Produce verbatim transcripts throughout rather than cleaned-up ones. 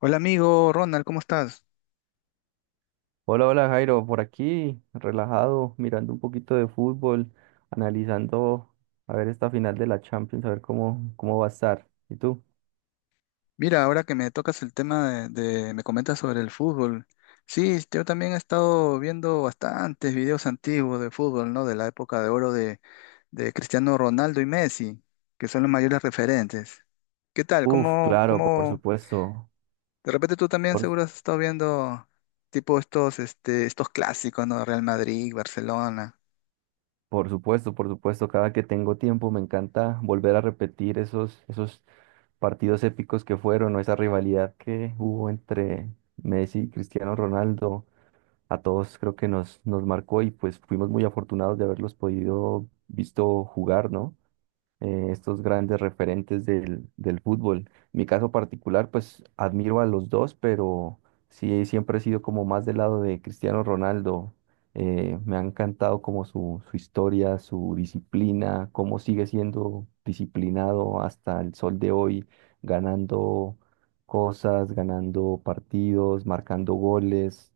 Hola amigo Ronald, ¿cómo estás? Hola, hola Jairo, por aquí, relajado, mirando un poquito de fútbol, analizando a ver esta final de la Champions, a ver cómo, cómo va a estar. ¿Y tú? Mira, ahora que me tocas el tema de, de- me comentas sobre el fútbol. Sí, yo también he estado viendo bastantes videos antiguos de fútbol, ¿no? De la época de oro de, de Cristiano Ronaldo y Messi, que son los mayores referentes. ¿Qué tal? Uf, ¿Cómo, claro, por cómo? supuesto, De repente tú también por, su- seguro has estado viendo tipo estos, este, estos clásicos, ¿no? Real Madrid, Barcelona. por supuesto, por supuesto, cada que tengo tiempo me encanta volver a repetir esos, esos partidos épicos que fueron, o esa rivalidad que hubo entre Messi y Cristiano Ronaldo. A todos creo que nos, nos marcó y pues fuimos muy afortunados de haberlos podido visto jugar, ¿no? Eh, estos grandes referentes del, del fútbol. Mi caso particular, pues admiro a los dos, pero sí siempre he sido como más del lado de Cristiano Ronaldo. Eh, me ha encantado como su, su historia, su disciplina, cómo sigue siendo disciplinado hasta el sol de hoy, ganando cosas, ganando partidos, marcando goles.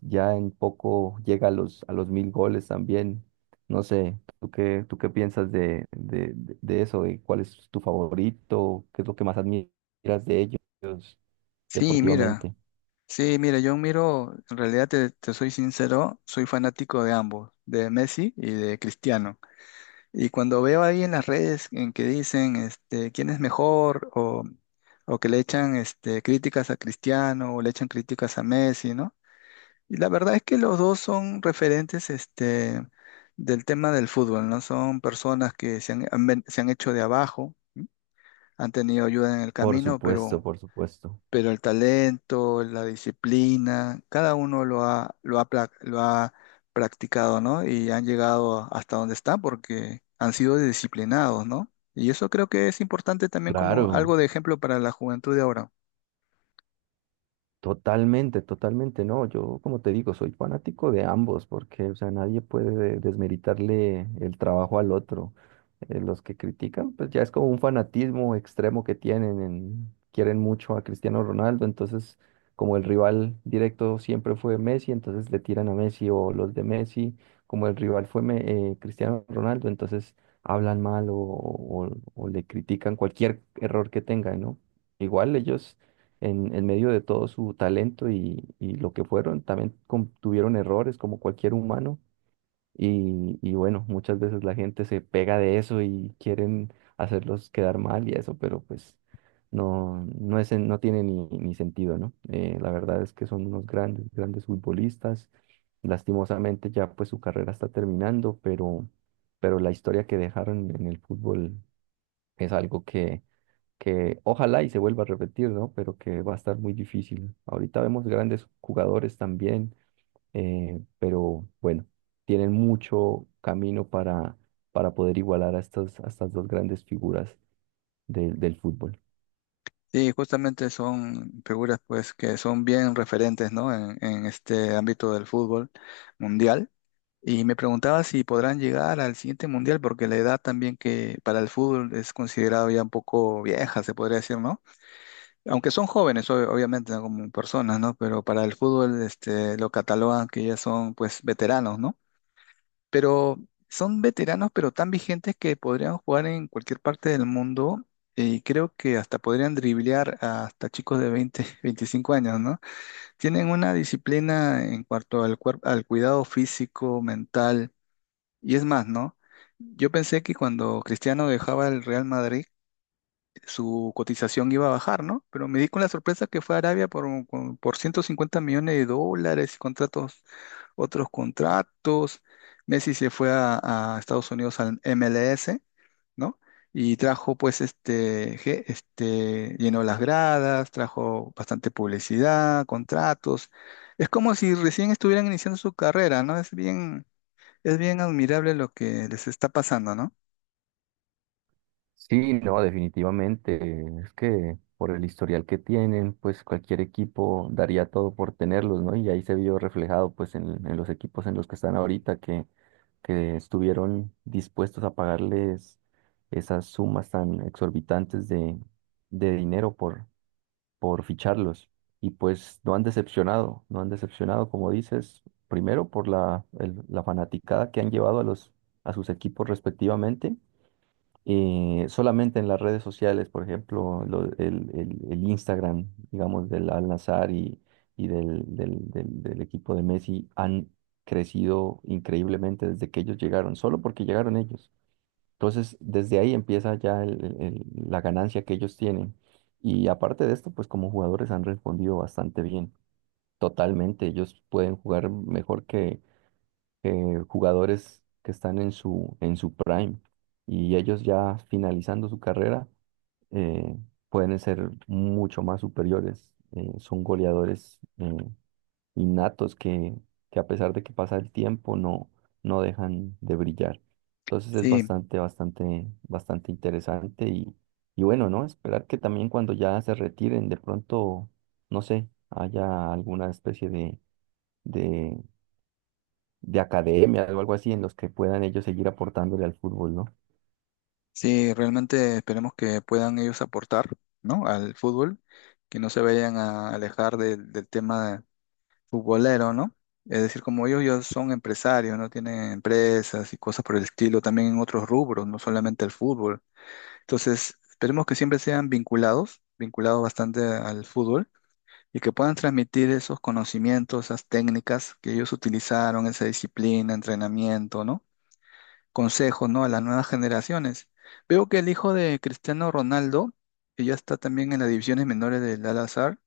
Ya en poco llega a los, a los mil goles también. No sé, ¿tú qué, tú qué piensas de, de, de- de eso? ¿De cuál es tu favorito? ¿Qué es lo que más admiras de ellos Sí, mira. deportivamente? Sí, mira, yo miro, en realidad te, te soy sincero, soy fanático de ambos, de Messi y de Cristiano. Y cuando veo ahí en las redes en que dicen este, quién es mejor o, o que le echan este, críticas a Cristiano o le echan críticas a Messi, ¿no? Y la verdad es que los dos son referentes este, del tema del fútbol, ¿no? Son personas que se han, han ven- se han hecho de abajo, han tenido ayuda en el Por camino, supuesto, pero por supuesto. pero el talento, la disciplina, cada uno lo ha, lo ha, pla- lo ha practicado, ¿no? Y han llegado a- hasta donde están porque han sido disciplinados, ¿no? Y eso creo que es importante también como algo Claro. de ejemplo para la juventud de ahora. Totalmente, totalmente, no, yo como te digo, soy fanático de ambos, porque, o sea, nadie puede desmeritarle el trabajo al otro. Eh, los que critican, pues ya es como un fanatismo extremo que tienen, en- quieren mucho a Cristiano Ronaldo, entonces como el rival directo siempre fue Messi, entonces le tiran a Messi o los de Messi, como el rival fue Me- eh, Cristiano Ronaldo, entonces hablan mal o, o o le critican cualquier error que tengan, ¿no? Igual ellos en, en medio de todo su talento y, y lo que fueron, también com- tuvieron errores como cualquier humano y, y bueno, muchas veces la gente se pega de eso y quieren hacerlos quedar mal y eso, pero pues no, no es, en- no tiene ni, ni sentido, ¿no? Eh, la verdad es que son unos grandes, grandes futbolistas. Lastimosamente ya pues su carrera está terminando, pero, pero la historia que dejaron en el fútbol es algo que que ojalá y se vuelva a repetir, ¿no? Pero que va a estar muy difícil. Ahorita vemos grandes jugadores también, eh, pero bueno, tienen mucho camino para, para poder igualar a estas, a estas dos grandes figuras del del fútbol. Sí, justamente son figuras pues que son bien referentes, ¿no? En, en este ámbito del fútbol mundial. Y me preguntaba si podrán llegar al siguiente mundial, porque la edad también que para el fútbol es considerado ya un poco vieja, se podría decir, ¿no? Aunque son jóvenes, ob- obviamente, ¿no? Como personas, ¿no? Pero para el fútbol, este, lo catalogan que ya son, pues, veteranos, ¿no? Pero son veteranos, pero tan vigentes que podrían jugar en cualquier parte del mundo y creo que hasta podrían driblear a hasta chicos de veinte, veinticinco años, ¿no? Tienen una disciplina en cuanto al cuerpo, al cuidado físico, mental y es más, ¿no? Yo pensé que cuando Cristiano dejaba el Real Madrid, su cotización iba a bajar, ¿no? Pero me di con la sorpresa que fue a Arabia por, un- con- por ciento cincuenta millones de dólares y contratos, otros contratos. Messi se fue a, a Estados Unidos al M L S, ¿no? Y trajo, pues, este, ge- este, llenó las gradas, trajo bastante publicidad, contratos. Es como si recién estuvieran iniciando su carrera, ¿no? Es bien, es bien admirable lo que les está pasando, ¿no? Sí, no, definitivamente. Es que por el historial que tienen, pues cualquier equipo daría todo por tenerlos, ¿no? Y ahí se vio reflejado pues en, en los equipos en los que están ahorita, que, que estuvieron dispuestos a pagarles esas sumas tan exorbitantes de, de dinero por, por ficharlos. Y pues no han decepcionado, no han decepcionado, como dices, primero por la, el- la fanaticada que han llevado a los, a sus equipos respectivamente. Eh, solamente en las redes sociales, por ejemplo, lo- el, el- el Instagram, digamos, del Al-Nassr y, y del, del, del- del equipo de Messi han crecido increíblemente desde que ellos llegaron, solo porque llegaron ellos. Entonces, desde ahí empieza ya el- el- el- la ganancia que ellos tienen. Y aparte de esto, pues como jugadores han respondido bastante bien. Totalmente, ellos pueden jugar mejor. Eh, jugadores que están en su, en su prime y ellos ya finalizando su carrera eh, pueden ser mucho más superiores. Eh, son goleadores eh, innatos que, que a pesar de que pasa el tiempo no, no dejan de brillar. Entonces es Sí. bastante, bastante, bastante interesante y, y bueno, ¿no? Esperar que también cuando ya se retiren de pronto, no sé, haya alguna especie de, de de academia o algo así en los que puedan ellos seguir aportándole al fútbol, ¿no? Sí, realmente esperemos que puedan ellos aportar, ¿no? Al fútbol, que no se vayan a alejar del, del tema futbolero, ¿no? Es decir, como ellos ya son empresarios, ¿no? Tienen empresas y cosas por el estilo, también en otros rubros, no solamente el fútbol. Entonces, esperemos que siempre sean vinculados, vinculados bastante al fútbol, y que puedan transmitir esos conocimientos, esas técnicas que ellos utilizaron, esa disciplina, entrenamiento, ¿no? Consejos, ¿no? A las nuevas generaciones. Veo que el hijo de Cristiano Ronaldo, que ya está también en las divisiones menores del Al-Azhar,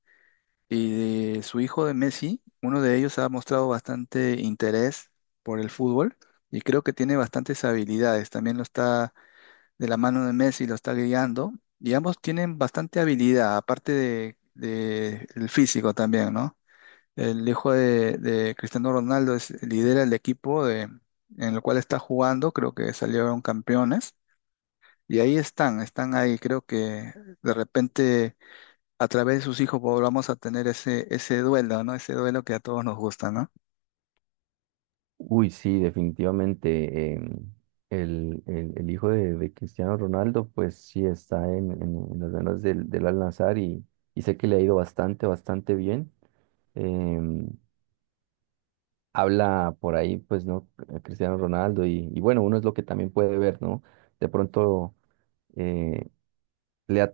y de su hijo de Messi, uno de ellos ha mostrado bastante interés por el fútbol y creo que tiene bastantes habilidades. También lo está de la mano de Messi, lo está guiando y ambos tienen bastante habilidad, aparte de, de el físico también, ¿no? El hijo de, de Cristiano Ronaldo es, lidera el equipo de, en el cual está jugando, creo que salieron campeones. Y ahí están, están ahí. Creo que de repente a través de sus hijos volvamos a tener ese, ese duelo, ¿no? Ese duelo que a todos nos gusta, ¿no? Uy, sí, definitivamente. Em, el, el- el hijo de, de Cristiano Ronaldo, pues sí está en, en, en las manos del, del Al-Nassr y, y sé que le ha ido bastante, bastante bien. Em, Habla por ahí, pues, ¿no? Eh, Cristiano Ronaldo y, y bueno, uno es lo que también puede ver, ¿no? De pronto, eh, le ha-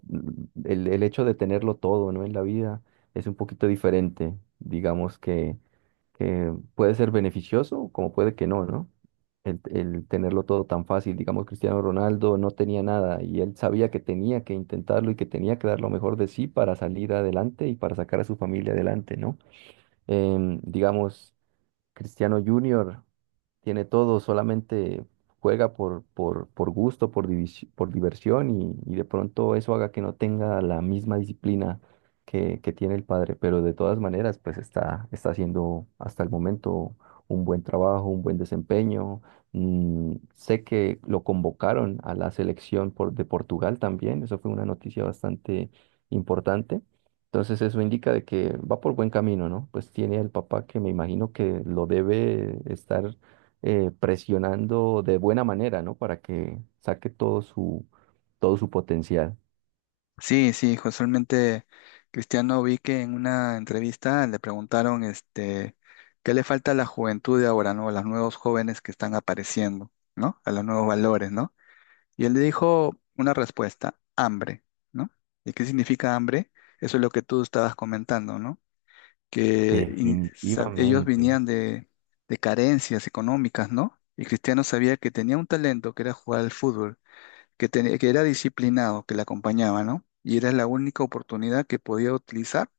el, el hecho de tenerlo todo, ¿no? En la vida es un poquito diferente. Digamos que que puede ser beneficioso como puede que no, ¿no? El, el tenerlo todo tan fácil. Digamos, Cristiano Ronaldo no tenía nada y él sabía que tenía que intentarlo y que tenía que dar lo mejor de sí para salir adelante y para sacar a su familia adelante, ¿no? Em, digamos, Cristiano Junior tiene todo, solamente juega por, por, por gusto, por, divis- por diversión y, y de pronto eso haga que no tenga la misma disciplina que, que tiene el padre, pero de todas maneras pues está, está haciendo hasta el momento un buen trabajo, un buen desempeño. Mm, sé que lo convocaron a la selección por, de Portugal también, eso fue una noticia bastante importante. Entonces eso indica de que va por buen camino, ¿no? Pues tiene el papá que me imagino que lo debe estar eh, presionando de buena manera, ¿no? Para que saque todo su, todo su potencial. Sí, sí, casualmente Cristiano vi que en una entrevista le preguntaron este, qué le falta a la juventud de ahora, ¿no? A los nuevos jóvenes que están apareciendo, ¿no? A los nuevos valores, ¿no? Y él le dijo una respuesta, hambre, ¿no? ¿Y qué significa hambre? Eso es lo que tú estabas comentando, ¿no? Que in- sa- ellos Definitivamente. venían de, de carencias económicas, ¿no? Y Cristiano sabía que tenía un talento, que era jugar al fútbol, que, tenía- que era disciplinado, que le acompañaba, ¿no? Y era la única oportunidad que podía utilizar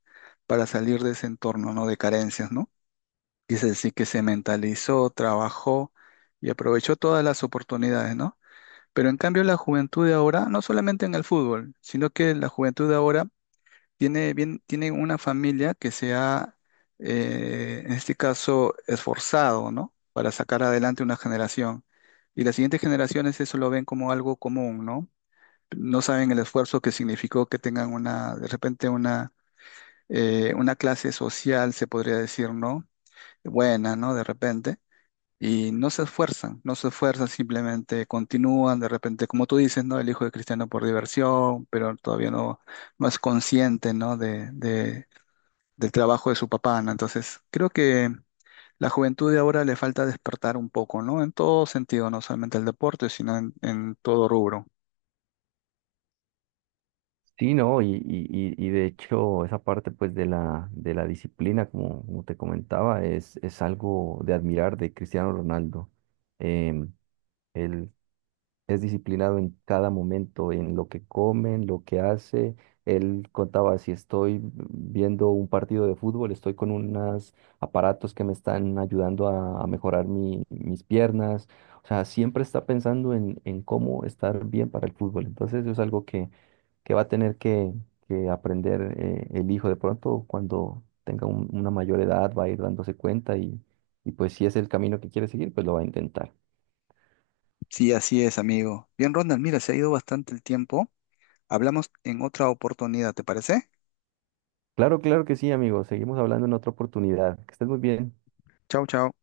para salir de ese entorno, ¿no? De carencias, ¿no? Y es decir, que se mentalizó, trabajó y aprovechó todas las oportunidades, ¿no? Pero en cambio la juventud de ahora, no solamente en el fútbol, sino que la juventud de ahora tiene, bien, tiene una familia que se ha, eh, en este caso, esforzado, ¿no? Para sacar adelante una generación. Y las siguientes generaciones eso lo ven como algo común, ¿no? No saben el esfuerzo que significó que tengan una, de repente, una, eh, una clase social, se podría decir, ¿no? Buena, ¿no? De repente. Y no se esfuerzan, no se esfuerzan, simplemente continúan, de repente, como tú dices, ¿no? El hijo de Cristiano por diversión, pero todavía no, no es consciente, ¿no? De, de- del trabajo de su papá, ¿no? Entonces, creo que la juventud de ahora le falta despertar un poco, ¿no? En todo sentido, no solamente el deporte, sino en, en todo rubro. Sí, no, y, y, y- y de hecho esa parte pues de la, de la disciplina, como, como te comentaba, es, es algo de admirar de Cristiano Ronaldo. El es disciplinado en cada momento, en lo que come, en lo que hace. Él contaba, si estoy viendo un partido de fútbol, estoy con unos aparatos que me están ayudando a, a mejorar mi- mis piernas. O sea, siempre está pensando en, en cómo estar bien para el fútbol. Entonces, eso es algo que, que va a tener que, que aprender eh, el hijo. De pronto, cuando tenga un- una mayor edad, va a ir dándose cuenta y, y pues si es el camino que quiere seguir, pues lo va a intentar. Sí, así es, amigo. Bien, Ronald, mira, se ha ido bastante el tiempo. Hablamos en otra oportunidad, ¿te parece? Claro, claro que sí, amigo. Seguimos hablando en otra oportunidad. Que estés muy bien. Chau, chau.